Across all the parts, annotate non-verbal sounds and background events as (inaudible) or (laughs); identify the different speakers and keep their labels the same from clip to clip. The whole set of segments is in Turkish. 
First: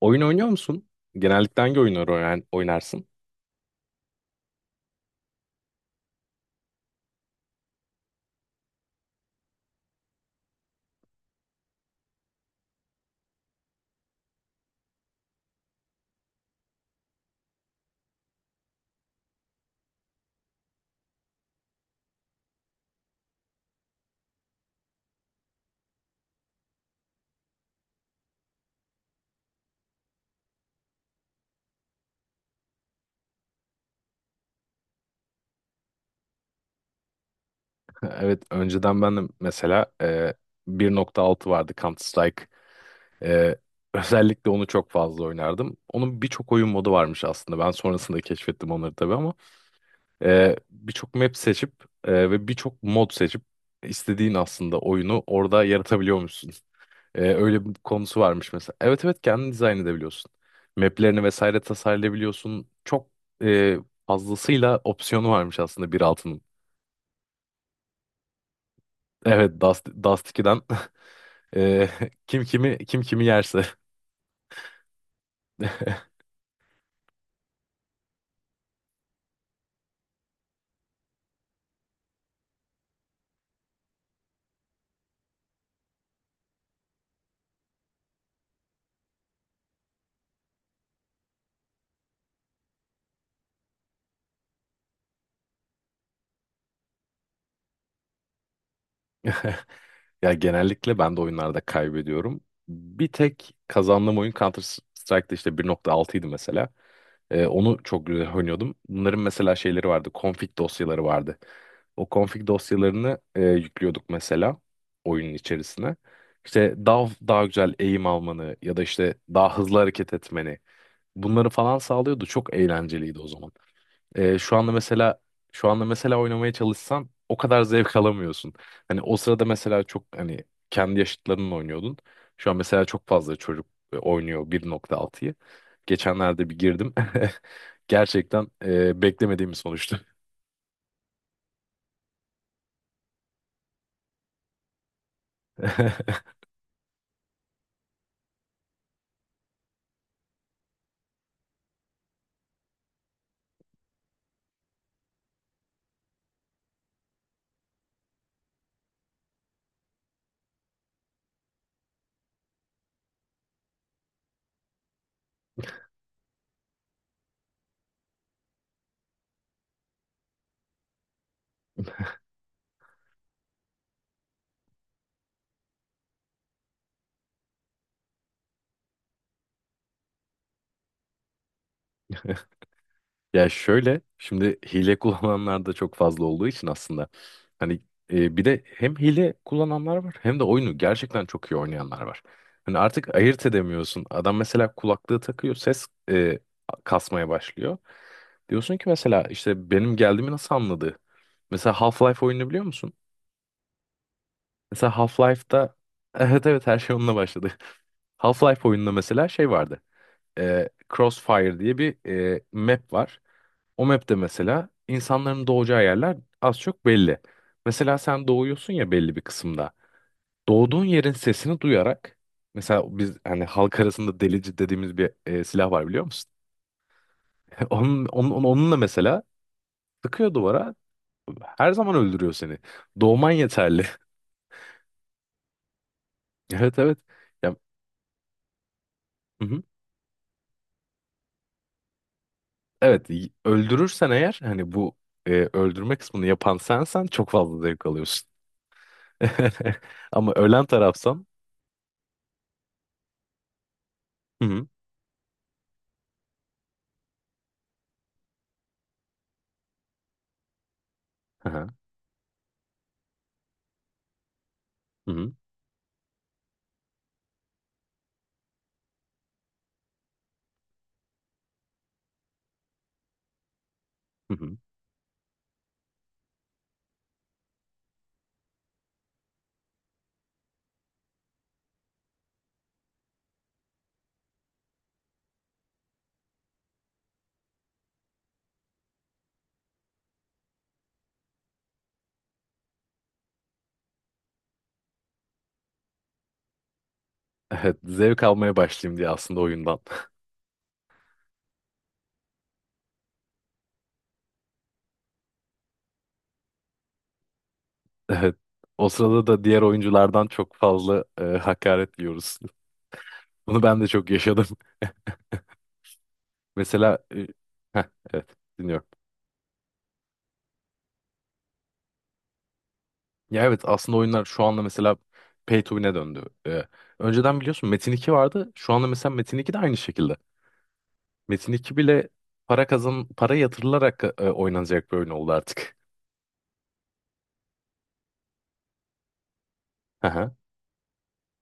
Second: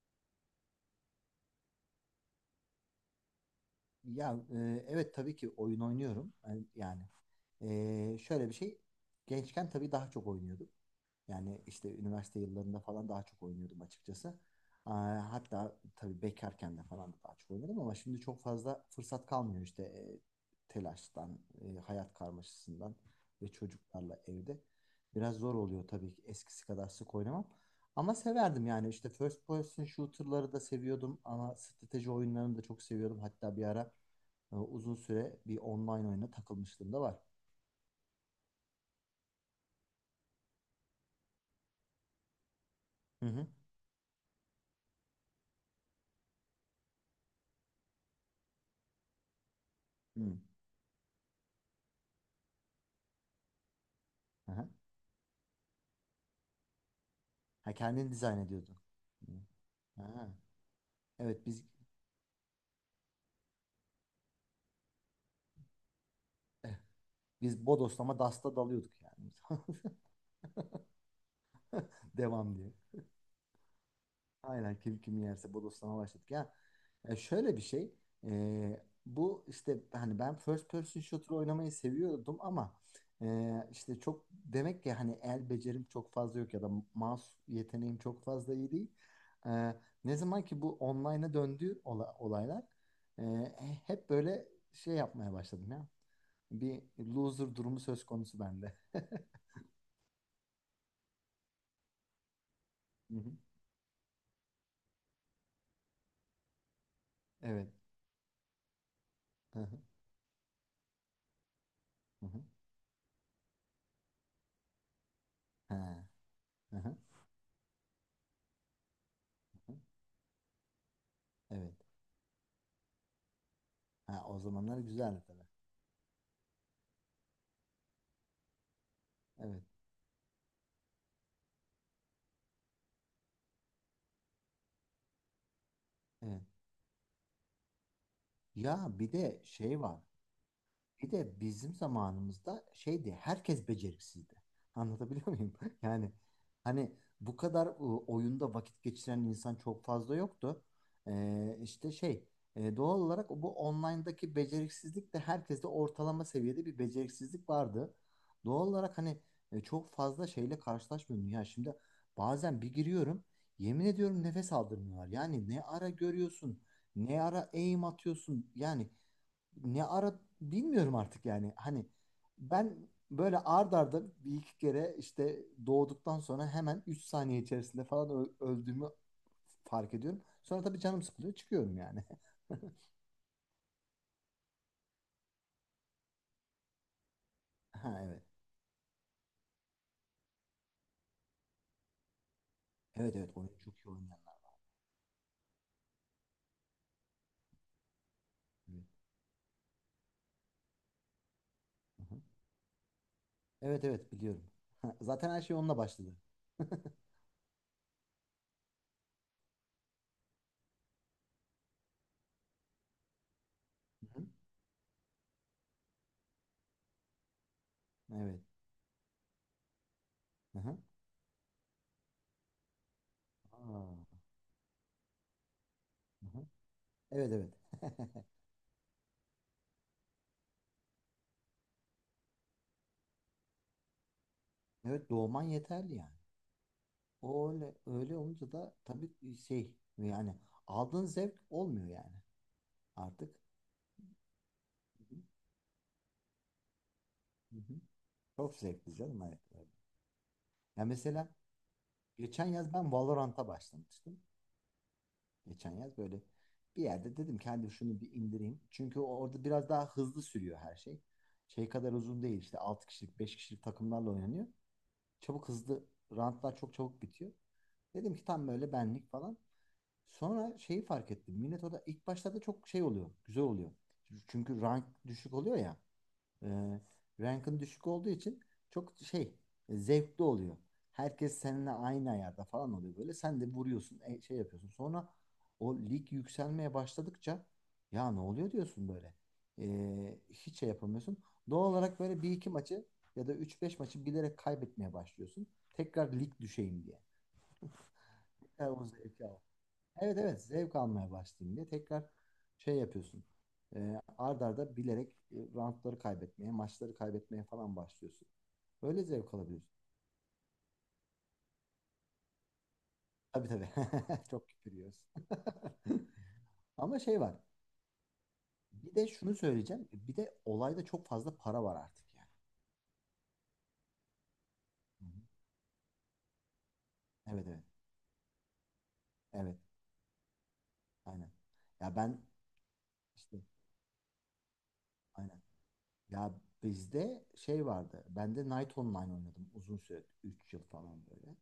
Speaker 1: Oyun oynuyor musun? Genellikle hangi oyunları oynarsın?
Speaker 2: Ya evet tabii ki oyun oynuyorum. Yani, şöyle bir şey. Gençken tabii daha çok oynuyordum. Yani işte üniversite yıllarında falan daha çok oynuyordum açıkçası. Hatta tabii bekarken de falan da daha çok oynadım ama şimdi çok fazla fırsat kalmıyor işte telaştan, hayat karmaşasından ve çocuklarla evde. Biraz zor oluyor tabii ki eskisi kadar sık oynamam. Ama severdim yani işte first person shooter'ları da seviyordum ama strateji oyunlarını da çok seviyordum. Hatta bir ara uzun süre bir online oyuna takılmışlığım da var.
Speaker 1: (laughs) Evet, önceden ben de mesela 1.6 vardı Counter-Strike.
Speaker 2: Hı hı.
Speaker 1: E, özellikle onu çok fazla oynardım. Onun birçok oyun modu varmış aslında. Ben sonrasında keşfettim onları tabii ama
Speaker 2: Hı.
Speaker 1: birçok map seçip ve birçok mod seçip istediğin
Speaker 2: Aha.
Speaker 1: aslında oyunu orada yaratabiliyormuşsun. Öyle
Speaker 2: Ha,
Speaker 1: bir
Speaker 2: kendin
Speaker 1: konusu
Speaker 2: dizayn
Speaker 1: varmış mesela.
Speaker 2: ediyordun.
Speaker 1: Evet, evet,
Speaker 2: Hı.
Speaker 1: kendin dizayn
Speaker 2: Ha.
Speaker 1: edebiliyorsun. Map'lerini
Speaker 2: Evet,
Speaker 1: vesaire
Speaker 2: biz
Speaker 1: tasarlayabiliyorsun. Çok e, fazlasıyla opsiyonu varmış aslında 1.6'nın.
Speaker 2: biz bodoslama dasta dalıyorduk yani.
Speaker 1: Evet,
Speaker 2: (laughs)
Speaker 1: Dust, Dust 2'den. (laughs) Ee, kim
Speaker 2: Devam diye.
Speaker 1: kimi, kim kimi yerse.
Speaker 2: Aynen, kim kim yerse bodoslama başladık ya. Şöyle bir şey. Bu işte hani ben first person shooter oynamayı seviyordum ama işte çok demek ki hani el becerim çok fazla yok ya da mouse yeteneğim çok fazla iyi değil. E, ne zaman ki bu online'a döndü olaylar, e, hep böyle şey yapmaya başladım ya. Bir loser durumu söz konusu bende. (laughs) Hı
Speaker 1: (laughs) Ya, genellikle ben de oyunlarda kaybediyorum. Bir
Speaker 2: hı.
Speaker 1: tek kazandığım oyun Counter Strike'da işte 1.6'ydı mesela. Ee,
Speaker 2: Evet.
Speaker 1: onu çok güzel oynuyordum. Bunların mesela
Speaker 2: Hı hı.
Speaker 1: şeyleri vardı. Config dosyaları vardı. O
Speaker 2: Hı hı.
Speaker 1: config dosyalarını yüklüyorduk mesela oyunun içerisine.
Speaker 2: Ha.
Speaker 1: İşte
Speaker 2: Hı hı.
Speaker 1: daha daha güzel eğim almanı ya da işte daha
Speaker 2: Hı hı.
Speaker 1: hızlı hareket etmeni bunları falan
Speaker 2: Evet.
Speaker 1: sağlıyordu. Çok eğlenceliydi o zaman.
Speaker 2: Ha,
Speaker 1: Ee,
Speaker 2: o
Speaker 1: şu anda
Speaker 2: zamanlar
Speaker 1: mesela
Speaker 2: güzeldi tabii.
Speaker 1: şu anda mesela oynamaya çalışsan o kadar zevk alamıyorsun. Hani o sırada
Speaker 2: Evet.
Speaker 1: mesela çok, hani, kendi yaşıtlarınla oynuyordun. Şu an mesela çok fazla çocuk oynuyor 1.6'yı.
Speaker 2: Evet.
Speaker 1: Geçenlerde bir girdim. (laughs) Gerçekten
Speaker 2: Ya bir de
Speaker 1: beklemediğim bir
Speaker 2: şey
Speaker 1: sonuçtu.
Speaker 2: var. Bir de bizim zamanımızda şeydi, herkes beceriksizdi. Anlatabiliyor muyum? (laughs) Yani
Speaker 1: (laughs)
Speaker 2: hani bu kadar oyunda vakit geçiren insan çok fazla yoktu. İşte şey, doğal olarak bu online'daki beceriksizlik de, herkeste ortalama seviyede bir beceriksizlik vardı. Doğal olarak hani çok fazla şeyle karşılaşmıyordum. Ya şimdi bazen bir giriyorum, yemin ediyorum nefes aldırmıyorlar. Yani ne ara görüyorsun, ne ara aim atıyorsun yani, ne ara bilmiyorum artık yani. Hani ben böyle ard arda bir iki kere işte doğduktan sonra hemen 3 saniye içerisinde falan öldüğümü fark ediyorum. Sonra tabii canım sıkılıyor, çıkıyorum yani. (laughs)
Speaker 1: Ya, şöyle, şimdi hile kullananlar da çok fazla olduğu için aslında hani,
Speaker 2: Ha, evet.
Speaker 1: bir de hem hile kullananlar var hem de oyunu gerçekten çok iyi oynayanlar var. Hani artık
Speaker 2: Evet, evet
Speaker 1: ayırt
Speaker 2: oyun çok iyi
Speaker 1: edemiyorsun.
Speaker 2: oynayanlar.
Speaker 1: Adam mesela kulaklığı takıyor, ses kasmaya başlıyor. Diyorsun ki
Speaker 2: Evet.
Speaker 1: mesela işte benim geldiğimi nasıl anladı? Mesela
Speaker 2: Hı hı.
Speaker 1: Half-Life oyununu biliyor musun?
Speaker 2: Evet, evet biliyorum.
Speaker 1: Mesela
Speaker 2: (laughs) Zaten her şey
Speaker 1: Half-Life'da
Speaker 2: onunla başladı.
Speaker 1: (laughs) evet,
Speaker 2: (laughs)
Speaker 1: evet,
Speaker 2: Hı
Speaker 1: her şey onunla başladı. (laughs) Half-Life oyununda mesela şey vardı. E, Crossfire diye bir map var. O map'te
Speaker 2: hı.
Speaker 1: mesela insanların doğacağı yerler az çok belli. Mesela sen
Speaker 2: Evet.
Speaker 1: doğuyorsun ya belli bir kısımda.
Speaker 2: Hı hı.
Speaker 1: Doğduğun yerin sesini duyarak mesela biz, hani, halk
Speaker 2: Aa,
Speaker 1: arasında delici dediğimiz bir silah var, biliyor
Speaker 2: hı
Speaker 1: musun?
Speaker 2: hı. Evet, evet.
Speaker 1: (laughs) Onun,
Speaker 2: (laughs)
Speaker 1: onun, onun- onunla mesela sıkıyor duvara, her zaman öldürüyor seni. Doğman yeterli. (laughs)
Speaker 2: Evet, doğman yeterli yani.
Speaker 1: Evet, evet.
Speaker 2: O
Speaker 1: Ya,
Speaker 2: öyle öyle olunca da tabii
Speaker 1: hı hı.
Speaker 2: şey yani, aldığın zevk olmuyor yani
Speaker 1: Evet,
Speaker 2: artık.
Speaker 1: öldürürsen eğer, hani, bu
Speaker 2: Hı hı.
Speaker 1: öldürme kısmını yapan sensen çok
Speaker 2: Hı
Speaker 1: fazla
Speaker 2: hı.
Speaker 1: zevk alıyorsun.
Speaker 2: Çok zevkli canım, evet.
Speaker 1: (laughs)
Speaker 2: Evet.
Speaker 1: Ama ölen
Speaker 2: Ya
Speaker 1: tarafsan,
Speaker 2: mesela geçen yaz ben Valorant'a başlamıştım.
Speaker 1: hı hı.
Speaker 2: Geçen yaz böyle bir yerde dedim ki hadi şunu bir indireyim. Çünkü orada biraz daha hızlı sürüyor her şey.
Speaker 1: Hı,
Speaker 2: Şey kadar uzun değil, işte 6 kişilik 5 kişilik takımlarla oynanıyor.
Speaker 1: hı hı.
Speaker 2: Çabuk, hızlı, rantlar çok çabuk bitiyor. Dedim ki tam böyle benlik falan. Sonra şeyi fark ettim. Millet orada ilk başlarda çok şey oluyor, güzel oluyor.
Speaker 1: Hı hı.
Speaker 2: Çünkü rank düşük oluyor ya. E, rankın düşük olduğu için çok şey, zevkli oluyor. Herkes seninle aynı ayarda falan oluyor böyle. Sen de vuruyorsun, şey yapıyorsun. Sonra o lig yükselmeye başladıkça, ya ne oluyor diyorsun böyle. Hiç şey yapamıyorsun. Doğal olarak böyle bir iki maçı ya da üç beş maçı bilerek kaybetmeye başlıyorsun. Tekrar lig düşeyim diye.
Speaker 1: Evet, zevk almaya
Speaker 2: Tekrar o
Speaker 1: başlayayım diye
Speaker 2: zevki,
Speaker 1: aslında oyundan. (laughs)
Speaker 2: evet, evet, zevk almaya başlayayım diye tekrar şey yapıyorsun. Ard arda bilerek, roundları kaybetmeye, maçları kaybetmeye falan başlıyorsun.
Speaker 1: Evet. O
Speaker 2: Böyle
Speaker 1: sırada
Speaker 2: zevk
Speaker 1: da diğer
Speaker 2: alabiliyorsun.
Speaker 1: oyunculardan çok fazla hakaret yiyoruz. (laughs)
Speaker 2: Tabii,
Speaker 1: Bunu
Speaker 2: tabii.
Speaker 1: ben de çok
Speaker 2: (laughs)
Speaker 1: yaşadım.
Speaker 2: Çok küfür yiyoruz.
Speaker 1: (laughs)
Speaker 2: (laughs)
Speaker 1: Mesela
Speaker 2: Ama şey var.
Speaker 1: heh, evet, dinliyorum.
Speaker 2: Bir de şunu söyleyeceğim. Bir de olayda çok fazla para var artık yani.
Speaker 1: Ya, evet, aslında oyunlar şu anda mesela
Speaker 2: Hı hı.
Speaker 1: pay to win'e döndü. Önceden
Speaker 2: Evet, evet.
Speaker 1: biliyorsun Metin 2 vardı. Şu anda mesela Metin 2
Speaker 2: Evet.
Speaker 1: de aynı şekilde.
Speaker 2: Aynen.
Speaker 1: Metin 2
Speaker 2: Ya
Speaker 1: bile
Speaker 2: ben
Speaker 1: para kazan, para
Speaker 2: işte
Speaker 1: yatırılarak oynanacak bir oyun oldu
Speaker 2: aynen.
Speaker 1: artık.
Speaker 2: Ya bizde şey vardı. Ben de Night Online oynadım uzun
Speaker 1: (laughs)
Speaker 2: süre,
Speaker 1: Hı hı.
Speaker 2: 3 yıl falan böyle.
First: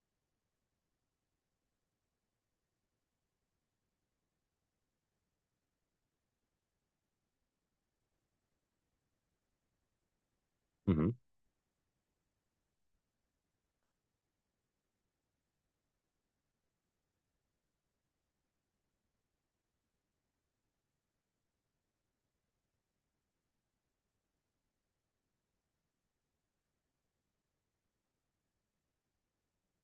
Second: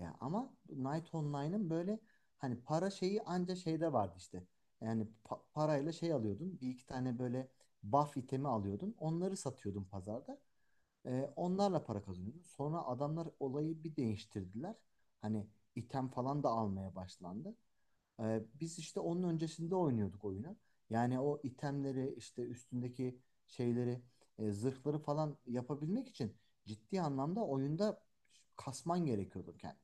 Speaker 2: Ya ama Night Online'ın böyle hani para şeyi anca şeyde vardı işte. Yani parayla şey alıyordun. Bir iki tane böyle buff itemi alıyordun. Onları satıyordun pazarda.
Speaker 1: Hı hı.
Speaker 2: Onlarla para kazanıyordun. Sonra adamlar olayı bir değiştirdiler. Hani item falan da almaya başlandı. Biz işte onun öncesinde oynuyorduk oyunu. Yani o itemleri, işte üstündeki şeyleri, zırhları falan yapabilmek için ciddi anlamda oyunda kasman gerekiyordu kendini.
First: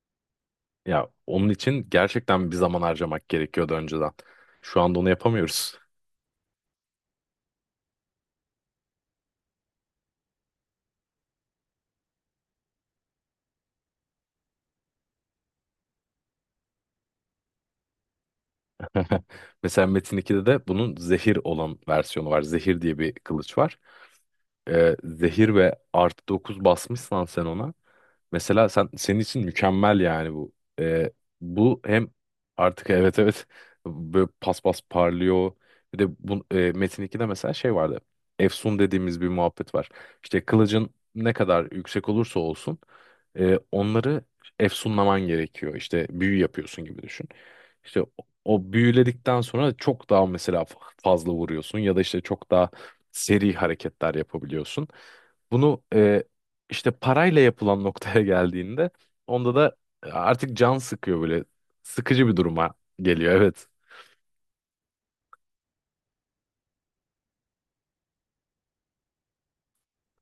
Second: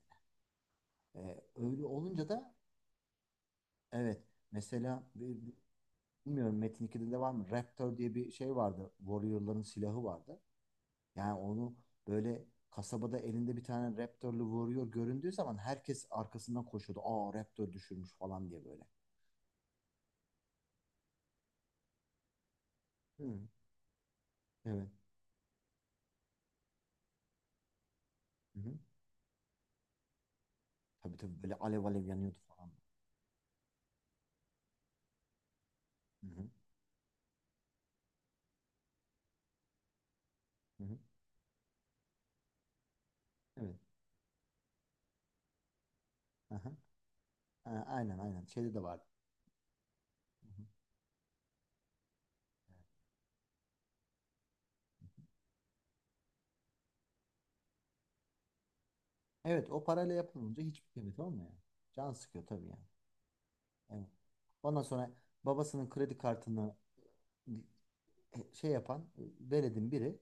Speaker 1: Ya,
Speaker 2: Ee,
Speaker 1: onun için
Speaker 2: öyle olunca
Speaker 1: gerçekten
Speaker 2: da,
Speaker 1: bir zaman harcamak gerekiyordu önceden.
Speaker 2: evet,
Speaker 1: Şu anda
Speaker 2: mesela
Speaker 1: onu yapamıyoruz.
Speaker 2: bilmiyorum Metin 2'de de var mı? Raptor diye bir şey vardı. Warrior'ların silahı vardı. Yani onu böyle kasabada elinde bir tane Raptor'lu Warrior göründüğü zaman herkes arkasından koşuyordu. Aa, Raptor düşürmüş falan diye böyle.
Speaker 1: Mesela Metin 2'de de bunun zehir olan versiyonu var. Zehir diye bir
Speaker 2: Hı,
Speaker 1: kılıç var.
Speaker 2: evet.
Speaker 1: Zehir ve artı 9 basmışsan sen ona.
Speaker 2: Hı
Speaker 1: Mesela
Speaker 2: hı.
Speaker 1: sen, senin için mükemmel, yani, bu. Ee,
Speaker 2: Tabii, tabii böyle
Speaker 1: bu
Speaker 2: alev alev
Speaker 1: hem,
Speaker 2: yanıyordu falan.
Speaker 1: artık, evet, evet, böyle pas pas parlıyor. Bir de
Speaker 2: Hı
Speaker 1: bu
Speaker 2: hı.
Speaker 1: Metin 2'de mesela şey vardı. Efsun dediğimiz bir muhabbet var. İşte
Speaker 2: Hı
Speaker 1: kılıcın
Speaker 2: hı.
Speaker 1: ne kadar yüksek olursa olsun
Speaker 2: Evet.
Speaker 1: onları efsunlaman gerekiyor. İşte büyü
Speaker 2: Aha.
Speaker 1: yapıyorsun gibi düşün.
Speaker 2: Ha,
Speaker 1: İşte o,
Speaker 2: aynen, aynen.
Speaker 1: o
Speaker 2: Şeyde de vardı.
Speaker 1: büyüledikten sonra çok daha
Speaker 2: Hı
Speaker 1: mesela
Speaker 2: hı.
Speaker 1: fazla vuruyorsun ya da işte çok daha seri hareketler yapabiliyorsun. Bunu işte parayla yapılan noktaya geldiğinde onda
Speaker 2: Evet,
Speaker 1: da
Speaker 2: o parayla
Speaker 1: artık
Speaker 2: yapılınca
Speaker 1: can
Speaker 2: hiçbir
Speaker 1: sıkıyor
Speaker 2: kıymeti
Speaker 1: böyle.
Speaker 2: olmuyor. Can
Speaker 1: Sıkıcı bir
Speaker 2: sıkıyor tabii
Speaker 1: duruma
Speaker 2: yani.
Speaker 1: geliyor. Evet.
Speaker 2: Evet. Ondan sonra babasının kredi kartını şey yapan veledin biri,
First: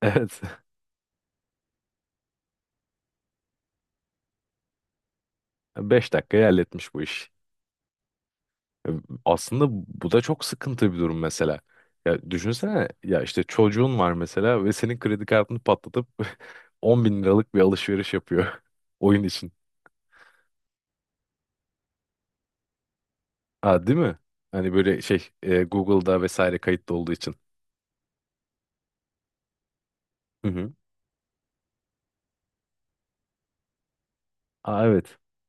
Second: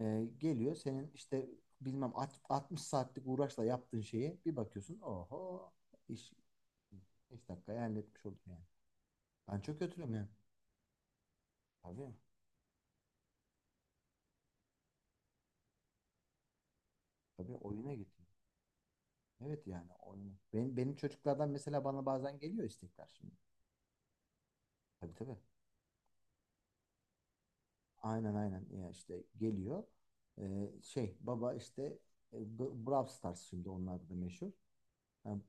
Speaker 1: Evet.
Speaker 2: geliyor senin işte bilmem 60 saatlik uğraşla yaptığın şeyi, bir bakıyorsun oho,
Speaker 1: (laughs) beş
Speaker 2: iş
Speaker 1: dakikaya halletmiş bu iş.
Speaker 2: 5 dakikaya halletmiş oldum yani.
Speaker 1: E,
Speaker 2: Ben
Speaker 1: Aslında
Speaker 2: çok
Speaker 1: bu
Speaker 2: kötüyüm
Speaker 1: da
Speaker 2: yani.
Speaker 1: çok sıkıntı bir durum mesela.
Speaker 2: Tabii,
Speaker 1: Ya düşünsene ya, işte çocuğun var mesela ve senin kredi kartını patlatıp (laughs) 10 bin liralık
Speaker 2: tabii
Speaker 1: bir
Speaker 2: oyuna
Speaker 1: alışveriş
Speaker 2: gidiyor.
Speaker 1: yapıyor (laughs) oyun için.
Speaker 2: Evet yani oyun. Benim çocuklardan mesela bana bazen geliyor istekler şimdi.
Speaker 1: Ha, değil mi? Hani böyle
Speaker 2: Tabii,
Speaker 1: şey,
Speaker 2: tabii.
Speaker 1: Google'da vesaire kayıtlı olduğu için.
Speaker 2: Aynen, aynen ya işte geliyor.
Speaker 1: Hı
Speaker 2: Ee,
Speaker 1: hı.
Speaker 2: şey baba işte, Brawl Stars şimdi onlarda da meşhur.
Speaker 1: Aa, evet.
Speaker 2: Yani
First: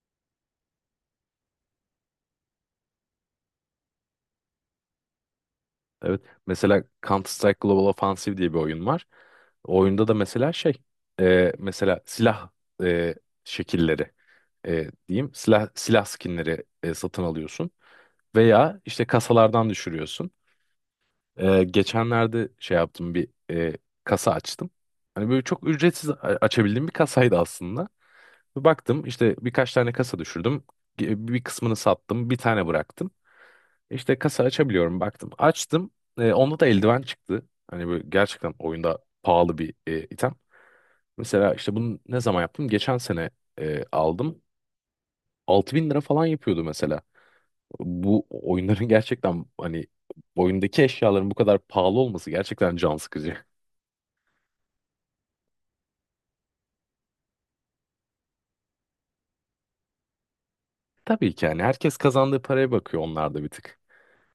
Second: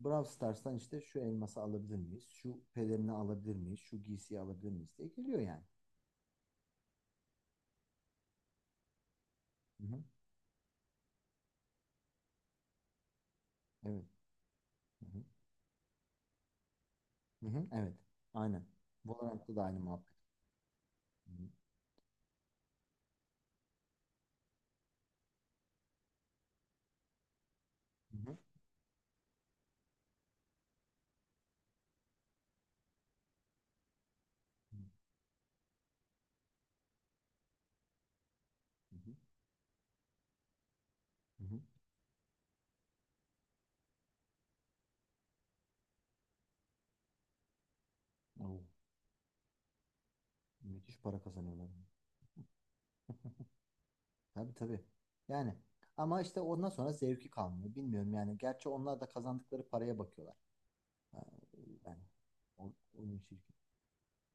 Speaker 2: Brawl Stars'tan işte şu elması alabilir miyiz? Şu pelerini alabilir miyiz? Şu giysiyi alabilir miyiz diye geliyor yani.
Speaker 1: Evet. Mesela Counter Strike Global Offensive diye bir oyun var. O
Speaker 2: Hı hı.
Speaker 1: oyunda da mesela şey, mesela silah e,
Speaker 2: Evet.
Speaker 1: şekilleri,
Speaker 2: Hı hı.
Speaker 1: diyeyim, silah silah skinleri satın
Speaker 2: Hı hı.
Speaker 1: alıyorsun
Speaker 2: Evet. Aynen.
Speaker 1: veya işte
Speaker 2: Valorant'ta da
Speaker 1: kasalardan
Speaker 2: aynı muhabbet.
Speaker 1: düşürüyorsun.
Speaker 2: Hı hı.
Speaker 1: Geçenlerde şey yaptım, bir kasa açtım. Hani böyle çok ücretsiz açabildiğim bir kasaydı aslında.
Speaker 2: Hı hı.
Speaker 1: Bir baktım, işte birkaç tane kasa düşürdüm. Bir kısmını sattım, bir tane bıraktım. İşte kasa açabiliyorum, baktım. Açtım. Onda da eldiven çıktı. Hani böyle gerçekten
Speaker 2: Hı
Speaker 1: oyunda
Speaker 2: hı.
Speaker 1: pahalı bir item.
Speaker 2: Hı
Speaker 1: Mesela
Speaker 2: hı.
Speaker 1: işte bunu ne zaman yaptım? Geçen sene aldım. 6 bin lira falan yapıyordu mesela. Bu
Speaker 2: Oo,
Speaker 1: oyunların (laughs) gerçekten, hani, oyundaki
Speaker 2: müthiş para
Speaker 1: eşyaların bu kadar
Speaker 2: kazanıyorlar.
Speaker 1: pahalı olması gerçekten can sıkıcı. (laughs)
Speaker 2: Tabii, tabii. Yani ama işte ondan sonra zevki kalmıyor. Bilmiyorum yani. Gerçi onlar da kazandıkları paraya bakıyorlar. Ha,
Speaker 1: Tabii ki yani herkes
Speaker 2: yani
Speaker 1: kazandığı paraya
Speaker 2: o-
Speaker 1: bakıyor,
Speaker 2: oyun
Speaker 1: onlar da bir
Speaker 2: şirketi.
Speaker 1: tık.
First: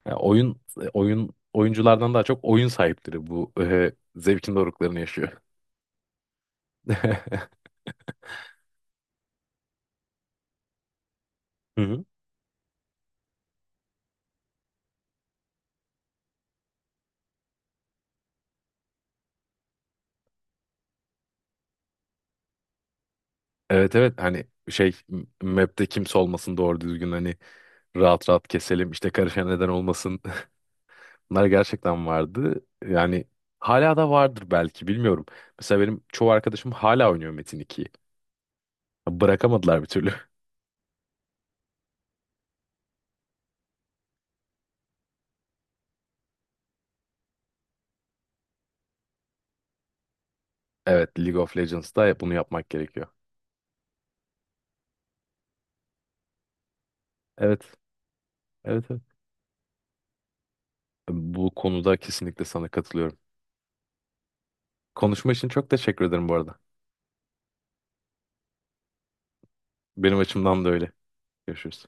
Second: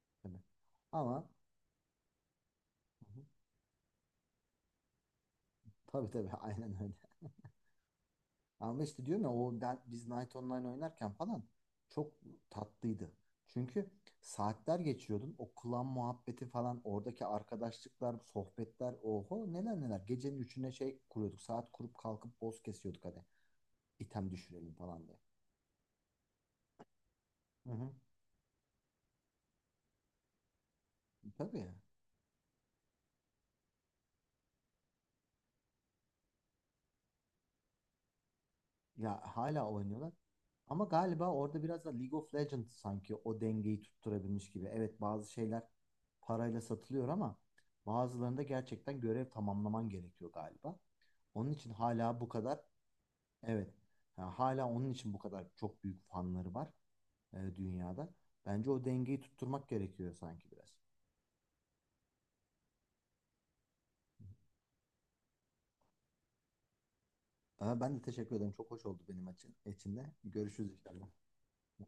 Speaker 1: Yani
Speaker 2: Tabii. Ama hı
Speaker 1: oyun oyunculardan daha çok oyun
Speaker 2: hı,
Speaker 1: sahipleri bu (laughs) zevkin doruklarını yaşıyor.
Speaker 2: tabii, tabii (laughs) aynen öyle.
Speaker 1: (laughs) Hı
Speaker 2: Ama işte diyorum ya o biz Night Online oynarken falan
Speaker 1: hı.
Speaker 2: çok tatlıydı. Çünkü saatler geçiyordun. O klan muhabbeti falan, oradaki arkadaşlıklar, sohbetler, oho neler neler. Gecenin üçüne şey kuruyorduk, saat kurup kalkıp boss kesiyorduk hani.
Speaker 1: Evet, evet,
Speaker 2: Item
Speaker 1: hani,
Speaker 2: düşürelim
Speaker 1: şey,
Speaker 2: falan diye.
Speaker 1: map'te kimse olmasın, doğru düzgün, hani,
Speaker 2: Hı hı.
Speaker 1: rahat rahat keselim, işte, karışan neden olmasın. (laughs) Bunlar
Speaker 2: Tabii.
Speaker 1: gerçekten vardı. Yani hala da vardır belki, bilmiyorum. Mesela benim çoğu arkadaşım hala oynuyor Metin 2'yi.
Speaker 2: Ya hala
Speaker 1: Bırakamadılar bir türlü.
Speaker 2: oynuyorlar.
Speaker 1: (laughs)
Speaker 2: Ama galiba orada biraz da League of Legends sanki o dengeyi tutturabilmiş gibi. Evet, bazı şeyler parayla satılıyor ama bazılarında gerçekten görev tamamlaman gerekiyor galiba.
Speaker 1: Evet, League
Speaker 2: Onun
Speaker 1: of
Speaker 2: için
Speaker 1: Legends'da
Speaker 2: hala bu
Speaker 1: bunu
Speaker 2: kadar,
Speaker 1: yapmak gerekiyor.
Speaker 2: evet, ha, hala onun için bu kadar çok büyük fanları var
Speaker 1: Evet,
Speaker 2: dünyada. Bence
Speaker 1: evet,
Speaker 2: o
Speaker 1: evet.
Speaker 2: dengeyi tutturmak gerekiyor sanki biraz.
Speaker 1: Bu konuda kesinlikle sana katılıyorum. Konuşma için çok teşekkür ederim bu arada.
Speaker 2: Ama ben de teşekkür ederim. Çok hoş oldu benim için. İçinde.
Speaker 1: Benim açımdan da
Speaker 2: Görüşürüz
Speaker 1: öyle.
Speaker 2: inşallah.
Speaker 1: Görüşürüz.